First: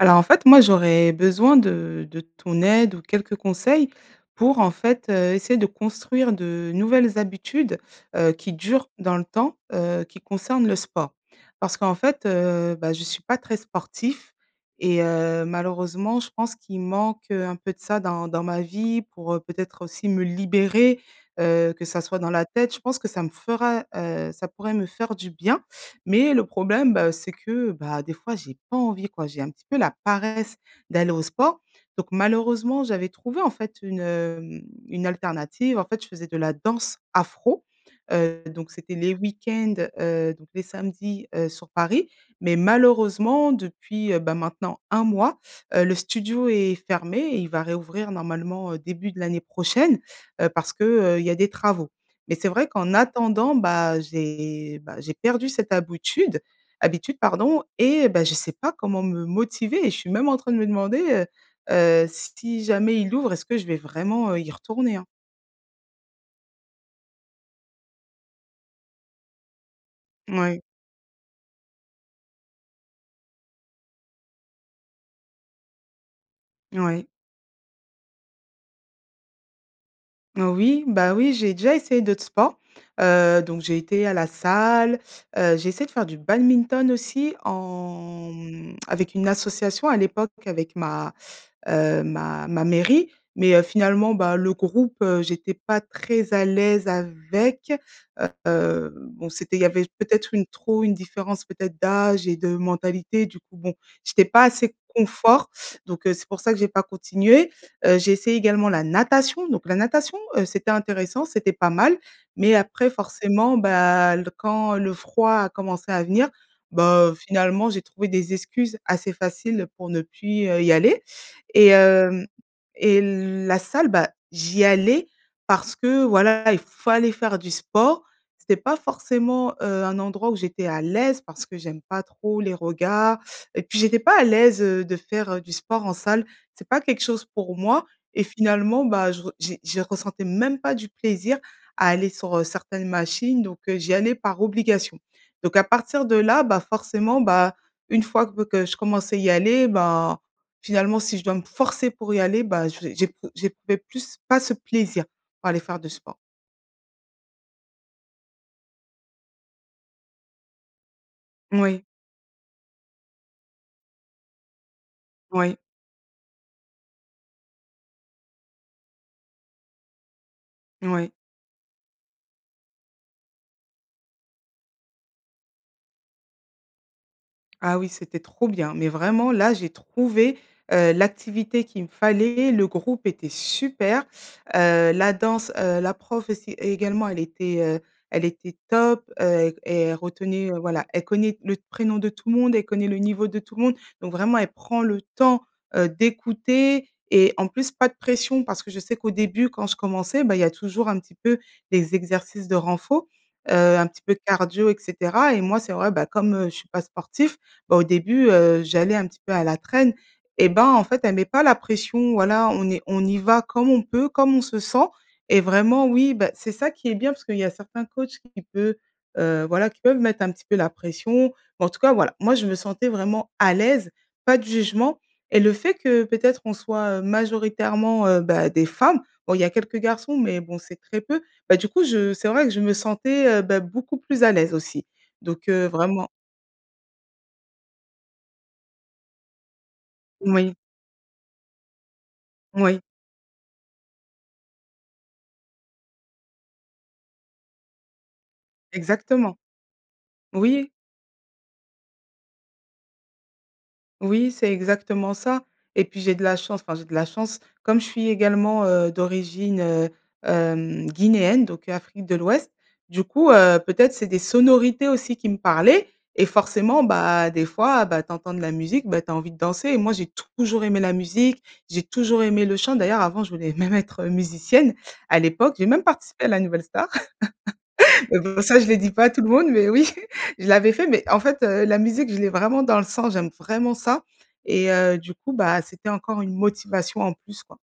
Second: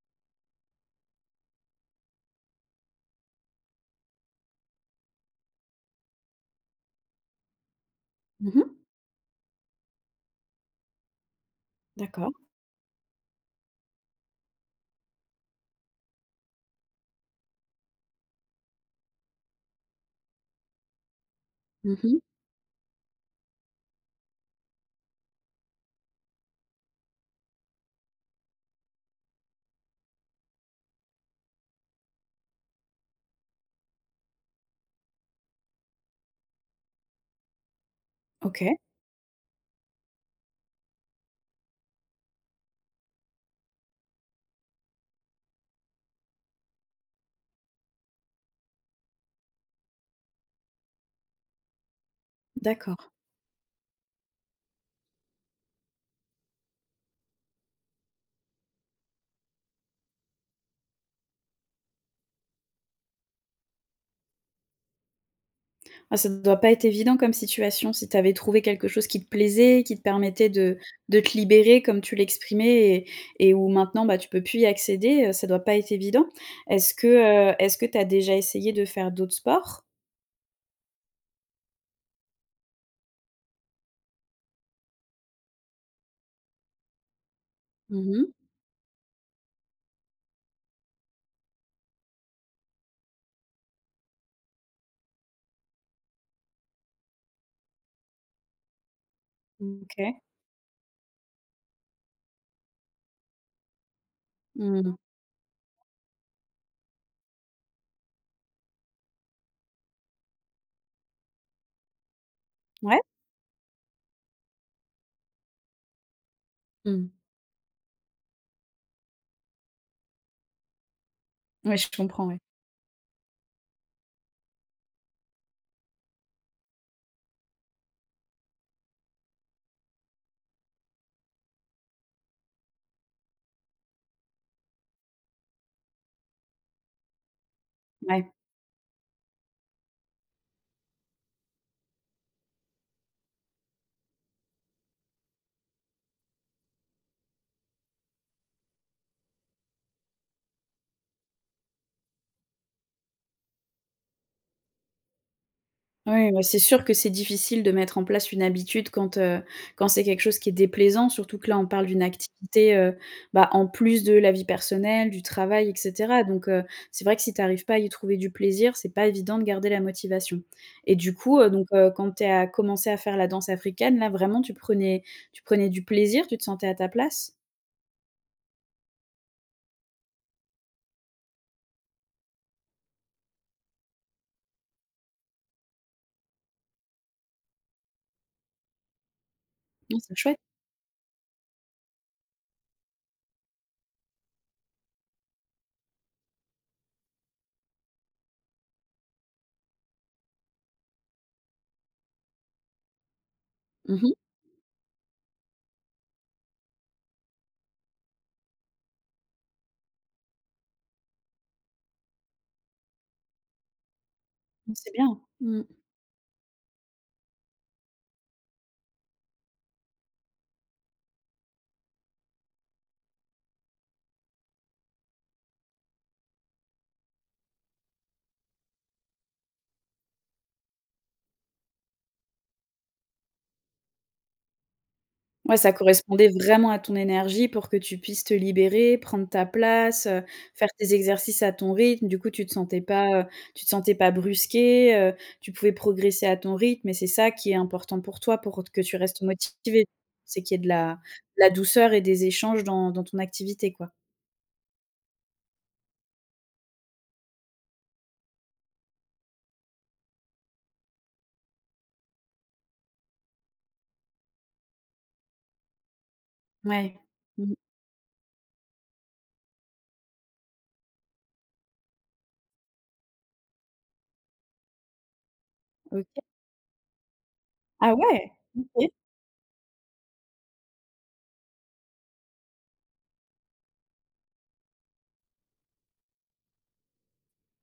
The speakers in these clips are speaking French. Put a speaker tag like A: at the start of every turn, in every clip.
A: Alors en fait moi, j'aurais besoin de de ton aide, ou quelques conseils pour en fait, heu, essayer de construire de nouvelles habitudes, heu, qui
B: Mmh mh.
A: durent dans le temps, heu, qui concernent le sport. Parce qu'en fait,
B: D'accord.
A: heu, bah, je suis pas très sportif et heu, malheureusement je pense qu'il manque, heu, un peu de ça dans dans ma vie, pour peut-être aussi me libérer, heu, que
B: Mmh
A: ça soit
B: mh.
A: dans la tête, je pense que ça me ferait heu, ça pourrait me faire du bien. Mais le problème bah, heu, c'est que bah, des fois j'ai pas envie quoi. J'ai un petit peu la paresse d'aller au sport donc malheureusement j'avais trouvé en fait une, mmh, une alternative. En fait je faisais de la danse afro, heu donc
B: OK.
A: c'était les week-ends, heu, donc les samedis, heu, sur Paris. Mais malheureusement depuis, heu, ben maintenant 1 mois, heu, le studio est fermé et il va réouvrir normalement, heu, début de l'année prochaine, heu, parce que, heu, il y a des travaux. Mais c'est vrai qu'en
B: D'accord.
A: attendant bah, heu, j'ai bah, j'ai perdu cette habitude-, habitude pardon et bah, je sais pas comment me motiver et je suis même en train de me demander, heu heu, si jamais il ouvre, est-ce que je vais vraiment, heu, y retourner hein.
B: Ah, ça doit pas être évident comme situation si tu avais trouvé quelque chose qui te plaisait, qui te permettait
A: Mouais.
B: de de te libérer comme tu l'exprimais et et où maintenant, bah, tu peux plus y accéder, heu, ça doit pas être évident.
A: N
B: Est-ce que,
A: ouais.
B: heu, est-ce que tu as déjà essayé de faire d'autres sports?
A: Oh oui, bah oui, j'ai déjà essayé d'autres sports, heu, donc j'ai été à la salle, heu, j'ai essayé de faire du badminton aussi
B: Mmh
A: en,
B: mh.
A: mmh, avec une association à l'époque avec ma, heu, ma ma mairie mais heu, finalement, bah, le groupe, heu, j'étais pas très à l'aise avec. Heu, bon, c'était il y
B: Mmh.
A: avait
B: OK.
A: peut-être une trop une différence peut-être d'âge et de mentalité du coup bon, j'étais pas assez
B: Mmh.
A: confort donc heu, c'est pour ça que j'ai pas continué. Heu, j'ai essayé également la natation donc la natation, heu, c'était intéressant, c'était pas mal, mais après
B: Ouais.
A: forcément, bah, l quand, le froid a commencé à venir,
B: Mmh.
A: bah heu, finalement j'ai trouvé des excuses assez faciles pour ne plus, heu, y aller. Et
B: Ouais, je
A: hem
B: comprends, ouais.
A: et la salle, bah, j'y allais parce que voilà, il fallait faire du sport. C'était pas forcément, heu, un endroit où j'étais à l'aise parce que j'aime pas trop les regards et puis j'étais pas à l'aise, heu, de faire, heu, du sport en salle. C'est pas quelque chose pour moi et
B: Ouais.
A: finalement, bah, je re j'ai j'y ressentais même pas du plaisir à aller sur, heu, certaines machines donc heu, j'y allais par obligation. Donc à partir de là, bah, forcément, bah, une fois gu ve que je commence à y aller, bah finalement si je dois me forcer pour y aller, bah je sé j'épr j'éprouvais plus pas ce plaisir, pour aller faire du sport.
B: Ouais, bah, c'est sûr que c'est difficile de mettre en place une habitude quand, heu, quand c'est quelque chose qui est déplaisant, surtout que là on
A: Moui.
B: parle d'une activité, heu, bah, en plus de la vie personnelle, du
A: Oui.
B: travail et cetera. Donc, heu, c'est vrai que si tu arrives pas à y trouver du plaisir, c'est pas évident de garder la motivation. Et
A: Moui.
B: du coup, heu, donc heu, quand tu es a commencé à faire la danse africaine, là, vraiment tu prenais tu prenais du plaisir, tu te sentais à ta place?
A: Ah oui, c'était trop bien, mais vraiment là, j'ai trouvé, heu, l'activité qu'il me fallait, le groupe était super, heu, la danse, heu, la prof aussi également, elle était, heu, elle était top, heu et et elle
B: Non, c'est chouette!
A: retenait, heu, voilà, elle connaît le d prénom de tout le monde, elle connaît le niveau de tout le monde. Donc vraiment elle prend le temps, heu, d'écouter et en plus pas de pression parce que je sais qu'au début, quand je commençais bah, il y a toujours un petit peu des exercices de renforcement, heu, un
B: Mmh
A: petit
B: mh.
A: peu de cardio et cetera et moi c'est vrai, bah, comme, heu, je suis pas sportif, bah, au début heu, j'allais un petit peu à la traîne. Et bah, en fait, elle met pas la pression, voilà, on est on y va comme on peut, comme on se
B: Mmh,
A: sent
B: c'est bien.
A: et
B: Mmh.
A: vraiment oui bah, c'est ça qui est bien, parce qu'il y a certains coachs qui peut, heu, voilà qui peuvent mettre un petit peu la pression. Mais en tout cas voilà, moi je me sentais vraiment à l'aise, pas de jugement et le fait que peut-être on soit, heu, majoritairement, heu, bah, des femmes, bon, il y a quelques garçons, mais bon, c'est très peu. Bah, du coup, je c'est vrai que je me sentais, heu, bah, beaucoup plus à l'aise aussi. Donc,
B: Ouais,
A: heu,
B: ça
A: vraiment
B: correspondait vraiment à ton énergie pour que tu puisses te libérer, prendre ta place, heu,
A: Moui.
B: faire tes exercices à ton rythme, du coup, tu te sentais
A: Moui.
B: pas, heu, tu te sentais pas brusquée, heu, tu pouvais progresser à ton rythme et c'est ça qui est important pour toi pour, heu, t que tu restes
A: Exactement.
B: motivée. C'est qu'il y ait de
A: Oui.
B: la de la douceur et des échanges dans dans ton activité quoi?
A: Oui, c'est exactement ça et puis j'ai de la chance, enfin, j'ai de la chance, comme je suis également, heu, d'origine, heu, hem, guinéenne donc Afrique de l'ouest, du coup, heu, peut-être c'est des sonorités aussi qui me parlaient et forcément,
B: Mouais.
A: bah, des
B: Mmh.
A: fois, bah, tu entends de la musique, bah, tu as envie de danser. Et moi j'ai toujours aimé la musique, j'ai toujours aimé le chant. D'ailleurs avant, je voulais même être, heu, musicienne, à l'époque, j'ai même
B: OK.
A: participé à la Nouvelle Star.
B: Ah
A: Mais,
B: ouais?
A: bon, ça, je le
B: OK.
A: dis pas à tout le monde mais oui, je l'avais fait, mais en fait, heu, la musique, je l'ai vraiment dans le sang, j'aime vraiment ça et heu, du coup bah, c'était encore une motivation en plus quoi.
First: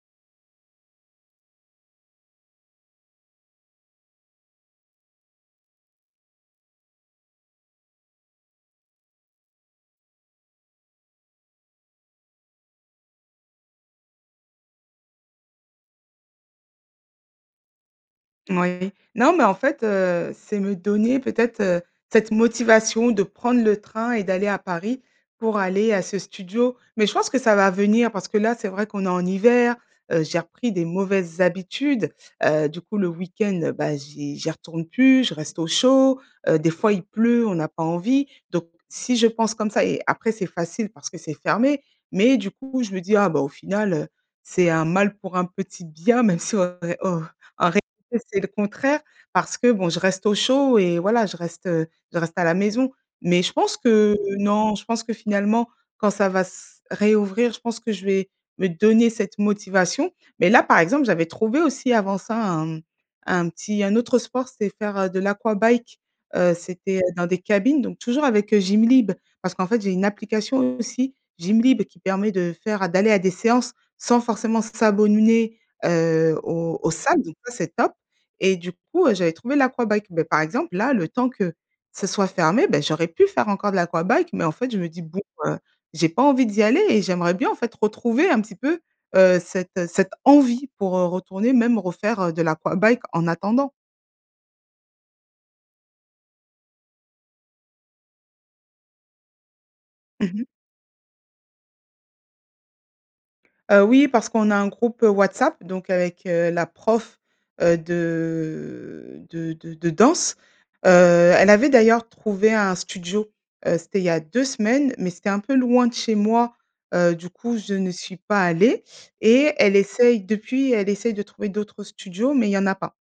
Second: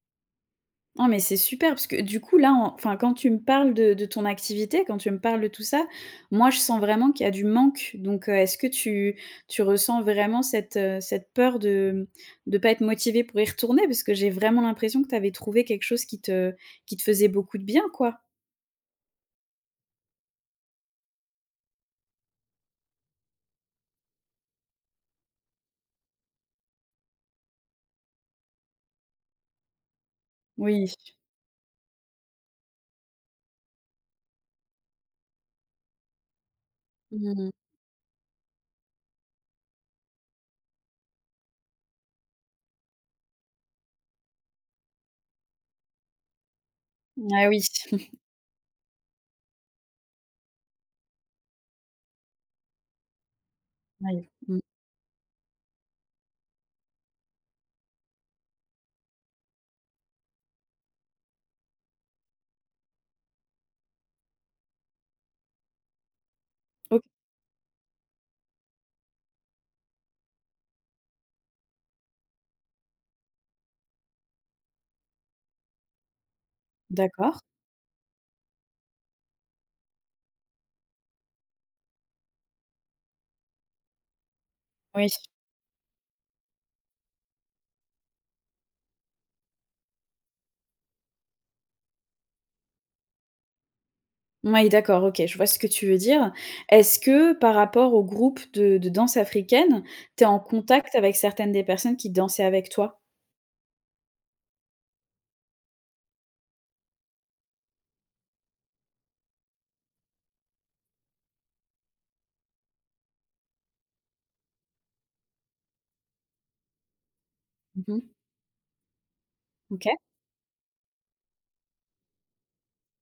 B: Non mais c'est super parce que, heu, du coup là enfin, quand tu me parles de de ton activité, quand tu me parles de tout ça, moi je sens vraiment qu'il y a du manque, donc heu, est-ce que tu tu ressens vraiment cette, heu, cette peur de mmh, de pas être motivée pour y retourner? Parce que j'ai vraiment l'impression que tu avais trouvée, quelque chose qui te qui te faisait beaucoup de bien quoi?
A: Ouais, non mais en fait, heu, c'est me donner peut-être, heu, cette motivation de prendre le train et d'aller à Paris, pour aller à ce studio, mais je pense que ça va venir parce que là c'est vrai qu'on est en hiver, heu, j'ai repris des
B: Oui.
A: mauvaises habitudes. Heu, du coup le week-end bah j'y j'y retourne plus, je reste au chaud, heu, des fois il
B: Mmh
A: pleut,
B: mh.
A: on a pas envie, donc si je pense comme ça et après c'est facile parce que c'est fermé, mais du coup je me dis: «ah bah au final, heu, c'est un mal pour un petit bien.» même si en ré en
B: Ah oui.
A: en réalité, c'est le contraire parce que bon, je reste au chaud et voilà, je reste, heu, je reste à la maison, mais je pense que
B: Ouais, mmh.
A: non, je pense que finalement, quand ça va s réouvrir, je pense que je vais me donner cette motivation, mais là, par exemple, j'avais trouvé aussi avant ça un un petit un autre sport, c'est faire, heu, de l'aquabike, heu, c'était,
B: Oh
A: heu, dans des cabines, donc toujours avec, heu, Gymlib parce qu'en fait, j'ai une application aussi Gymlib qui permet de faire, heu, d'aller à des séances, sans forcément s'a abonner, heu, aux aux salles donc
B: D'accord.
A: ça c'est top, et du coup, heu, j'avais trouvé l'aquabike. Beh par exemple là, le temps que ça soit fermé, beh, j'aurais pu faire encore de l'aquabike, mais en fait je me dis
B: Oui.
A: bon, heu, j'ai pas envie d'y aller et j'aimerais bien en fait retrouver un petit peu, heu, cette cette envie, pour, heu, retourner même refaire, heu, de l'aquabike en attendant.
B: Oui d'accord. OK. Je vois ce que tu veux dire. Est-ce que par rapport au groupe de de danse africaine, tu es
A: Mmh
B: en
A: mh.
B: contact avec certaines des personnes qui dansaient avec toi?
A: Heu, oui, parce qu'on a un groupe, heu, WhatsApp donc heu, avec, heu, la prof, heu, de de de de danse. Heu, elle avait d'ailleurs trouvé un studio, heu, c'était il y a 2 semaines mais c'était un peu loin de chez moi, heu, du coup, je
B: Mmh
A: ne
B: mh.
A: suis pas allée et elle
B: OK.
A: essaie depuis, elle essaie de trouver d'autres studios, mais il y en a pas.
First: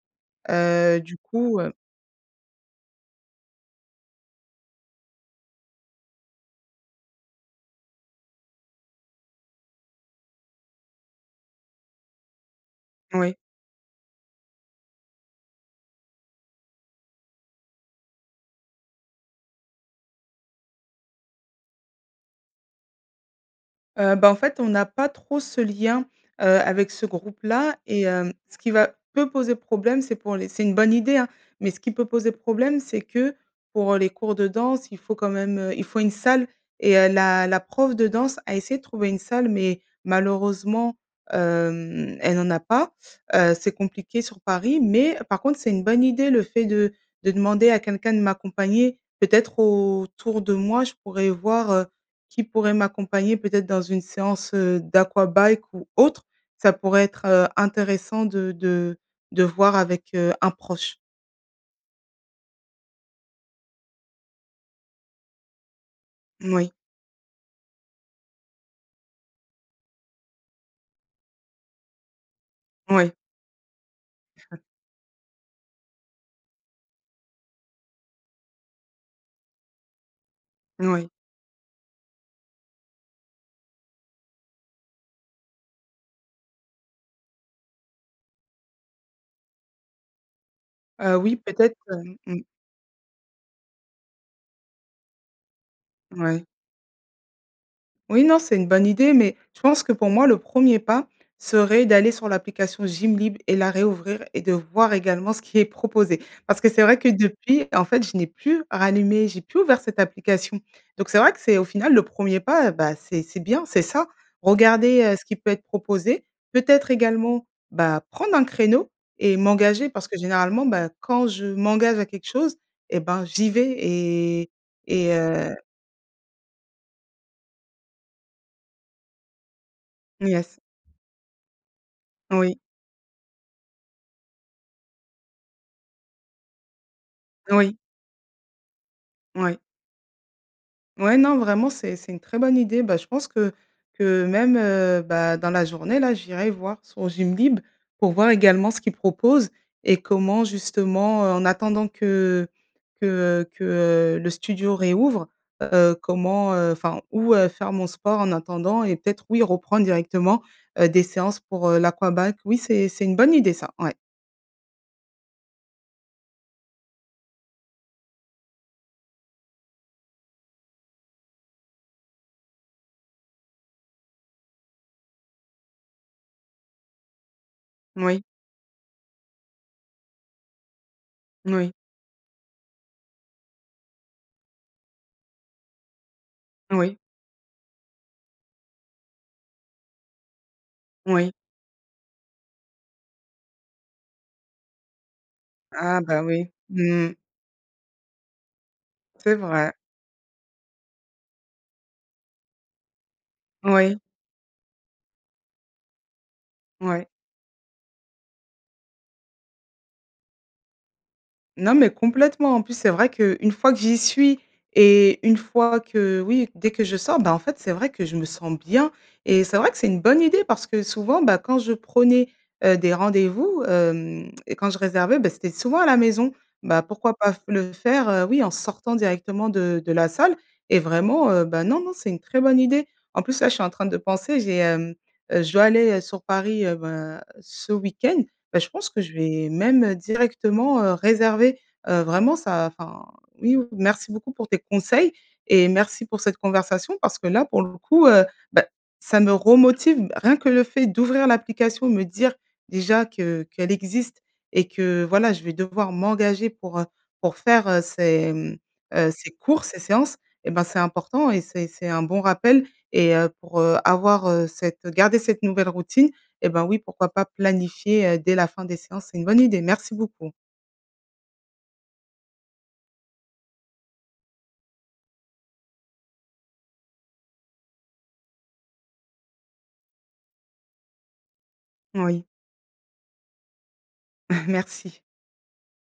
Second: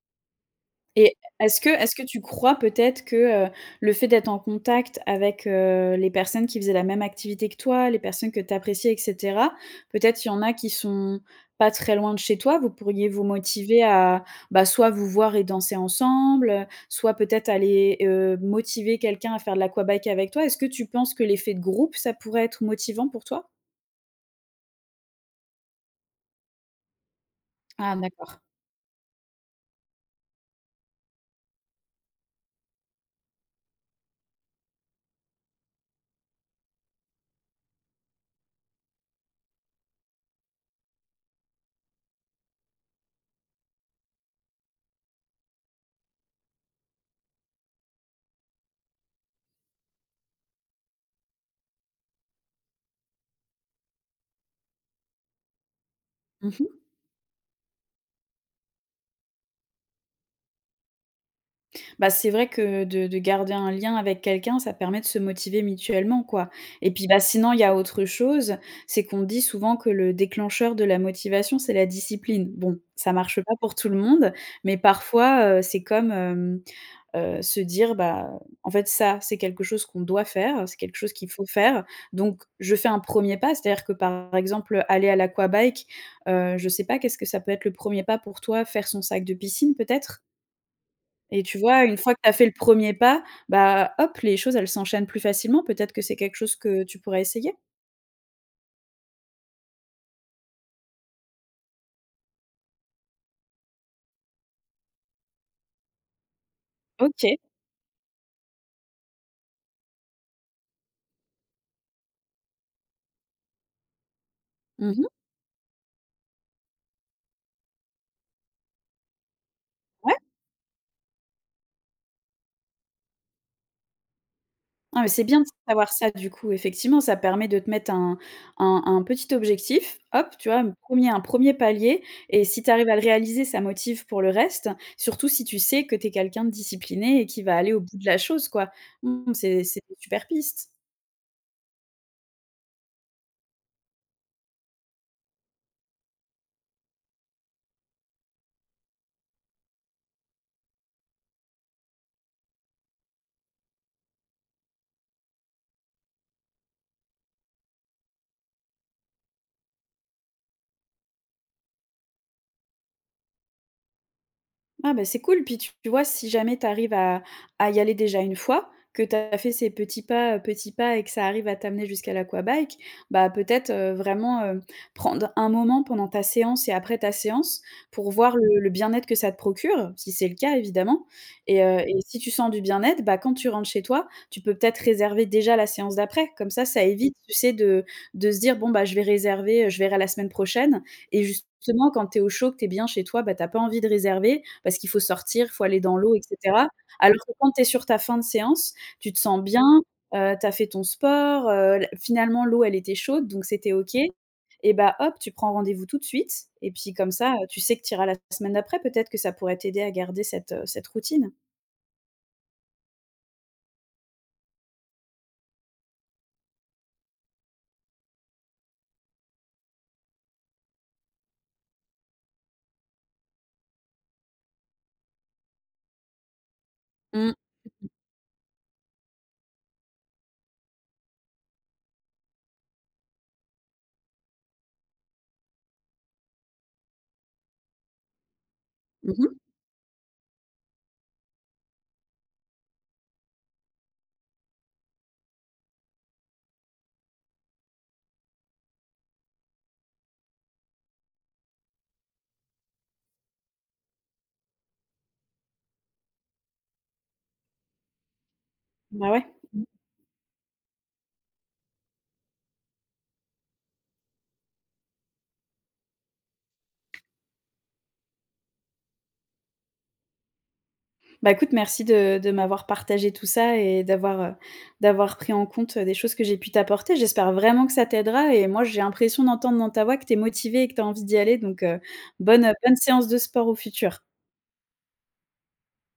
A: Heu,
B: Et
A: du coup
B: est-ce que
A: heu
B: est-ce que tu crois peut-être que, heu, le fait d'être en contact avec, heu, les personnes qui faisaient la même activité que toi, les personnes que tu appréciais et cetera, peut-être il y en a qui sont pas très loin de chez toi, vous pourriez vous
A: Oui.
B: motiver à, bah, soit vous voir et danser ensemble, heu, soit peut-être aller, heu, motiver quelqu'un à faire de l'aquabike avec toi? Est-ce que tu penses que l'effet de groupe, ça pourrait être motivant pour toi?
A: Heu, bah, en fait, on n'a pas trop ce lien, heu, avec ce groupe-là
B: Ah
A: et heu,
B: d'accord.
A: ce qui va peut poser problème, c'est pour les c'est une bonne idée hein, mais ce qui peut poser problème, c'est que pour, heu, les cours de danse, il faut quand même, heu, il faut une salle et heu, la la prof de danse a essayé de trouver une salle mais malheureusement, hem, elle en a pas, heu, c'est compliqué sur Paris. Mais par contre, c'est une bonne idée, le fait de de demander à quelqu'un de m'accompagner. Peut-être autour de moi, je pourrais voir, heu, qui pourrait m'accompagner peut-être dans une séance, heu, d'aquabike ou autre,
B: Mmh
A: ça
B: mh.
A: pourrait être, heu, intéressant de de de voir avec, heu, un proche.
B: Bah, c'est vrai que de de garder un lien avec quelqu'un, ça permet de se motiver mutuellement, quoi,
A: Moui.
B: et puis, bah, sinon il y a autre chose, c'est qu'on dit souvent que le déclencheur de la motivation, c'est la discipline. Bon,
A: Ouais.
B: ça marche pas pour tout le monde, mais parfois, heu, c'est comme, hem, heu, se dire: «Bah, en fait, ça, c'est quelque chose qu'on doit faire, c'est quelque
A: Oui.
B: chose qu'il faut faire», donc je fais un premier pas. C'est-à-dire que, par exemple, heu, aller à l'aquabike, heu, je sais pas, qu'est-ce que ça peut être, le 1e pas pour toi? Faire son sac de piscine, peut-être?
A: Heu, oui,
B: Et, tu
A: peut-être,
B: vois? Une
A: heu,
B: fois que tu as
A: mmh.
B: fait le premier pas, bah, hop, les choses, elles s'enchaînent plus facilement. Peut-être que c'est quelque
A: Ouais.
B: chose que tu pourrais essayer?
A: Oui non, c'est une bonne idée, mais je pense que, pour moi, le premier pas serait d'aller sur l'application Gymlib et la réouvrir, et de voir également ce qui est proposé. Parce que c'est vrai que
B: OK.
A: depuis, en fait, je n'ai plus rallumé j'ai plus ouvert cette application, donc c'est vrai que, c'est au final, le premier pas, eh bah, c'est c'est bien, c'est ça.
B: Mmh
A: Regarder,
B: mh.
A: heu, ce qui peut être proposé, peut-être également, bah, prendre un créneau et m'engager parce
B: Ouais.
A: que, généralement, bah, quand je m'engage à quelque chose, eh ben, j'y vais et
B: Ah, mais
A: et
B: c'est bien de
A: heu.
B: savoir ça, du coup, effectivement. Ça permet de te mettre un un un petit objectif. Hop, tu
A: Yes.
B: vois? Un premier un premier palier, et
A: Oui.
B: si tu arrives à le réaliser, ça motive pour le reste, surtout si tu sais que tu es quelqu'un de discipliné et qui va aller
A: Oui.
B: au bout de la chose, quoi. Mmh,
A: Ouais.
B: c'est c'est des super pistes.
A: Ouais, non, vraiment, c'est c'est une très bonne idée. Bah, je pense que que même, heu, bah, dans la journée, là, j'irai voir sur Gymlib pour voir également ce qu'ils proposent et comment justement, heu, en attendant que que, heu que, heu, le studio réouvre, heu, comment, heu enfin, où, heu, faire mon sport en attendant, et peut-être, oui, reprendre directement, heu, des séances pour, heu, l'aquabike. Oui, c'est c'est une bonne idée, ça, ouais.
B: Ah bah c'est cool. Puis tu vois, si jamais tu arrives à à y aller déjà une fois, que tu as fait ces petits pas, heu, petits pas et que ça arrive à t'amener jusqu'à l'aquabike. Bah peut-être, heu, vraiment, heu, prendre un moment pendant ta séance et après ta séance, pour
A: Moui.
B: voir le le bien-être que ça te procure, si c'est le cas évidemment. Et
A: Moui.
B: heu et si tu sens du bien-être, bah quand tu rentres chez toi, tu peux peut-être réserver déjà la séance d'après? Comme ça, ça
A: Oui.
B: évite, tu sais de de se dire: «Bon bah je vais réserver, heu, je verrai la semaine prochaine» et
A: Oui.
B: justement, quand tu es au chaud, que tu es bien chez toi, bah, tu as pas envie de réserver. Parce qu'il faut sortir, il faut aller dans
A: Ah
B: l'eau et
A: bah, oui.
B: cetera.
A: Mmh.
B: Alors que, quand tu es sur ta fin de séance, tu te
A: C'est
B: sens bien,
A: vrai.
B: heu, tu as fait ton sport, heu, la finalement, l'eau, elle était chaude, donc c'était OK.
A: Moui.
B: Et bah, hop, tu prends rendez-vous tout de suite et puis
A: Ouais.
B: comme ça, heu, tu sais que tu iras la semaine d'après, peut-être que ça pourrait t'aider à garder cette, heu, cette routine?
A: Non mais complètement. En plus, c'est vrai qu'une fois que j'y suis et une fois que, oui, dès que je sors, ben en fait, c'est vrai que je me sens bien et c'est vrai que c'est une bonne idée, parce que souvent, bah, quand je prenais, heu, des rendez-vous, hem et quand je réservais beh, c'était souvent à la maison. Bah, pourquoi
B: Mmh.
A: pas f le faire, heu, oui, en sortant directement de de la salle? Et vraiment, heu, bah non non, c'est une très bonne idée. En plus là, je suis en train de penser, j'ai, hem, heu, je dois aller, heu, sur Paris, heu, bah ce week-end. Bah je pense que
B: Mmh
A: je
B: mh.
A: vais même, heu, directement, heu, réserver, heu, vraiment ça enfin oui, merci beaucoup pour tes conseils. Et merci pour cette conversation parce que là pour le coup, heu, bah ça me re-motive. Bah, rien que le fait d'ouvrir l'application, me dire déjà que qu'elle existe et que, voilà, je vais devoir m'engager, pour, heu, pour faire, heu, ces, mmh,
B: Bah,
A: heu,
B: ouais.
A: ces cours, ces séances et ben c'est important et c'est c'est un bon rappel, et heu, pour, heu, avoir, heu, cette garder cette nouvelle routine et ben oui pourquoi pas planifier, heu, dès la fin des séances? C'est une bonne idée! Merci beaucoup.
B: Bah écoute, merci de de m'avoir partagé tout ça et d'avoir, heu, d'avoir pris en compte, des choses que j'ai pu t'apporter. J'espère vraiment que ça t'aidera et moi j'ai l'impression d'entendre dans ta voix que tu es motivée et que tu as envie d'y aller. Donc, heu,
A: Moui.
B: bonne, heu, bonne séance de sport au futur.
A: Merci.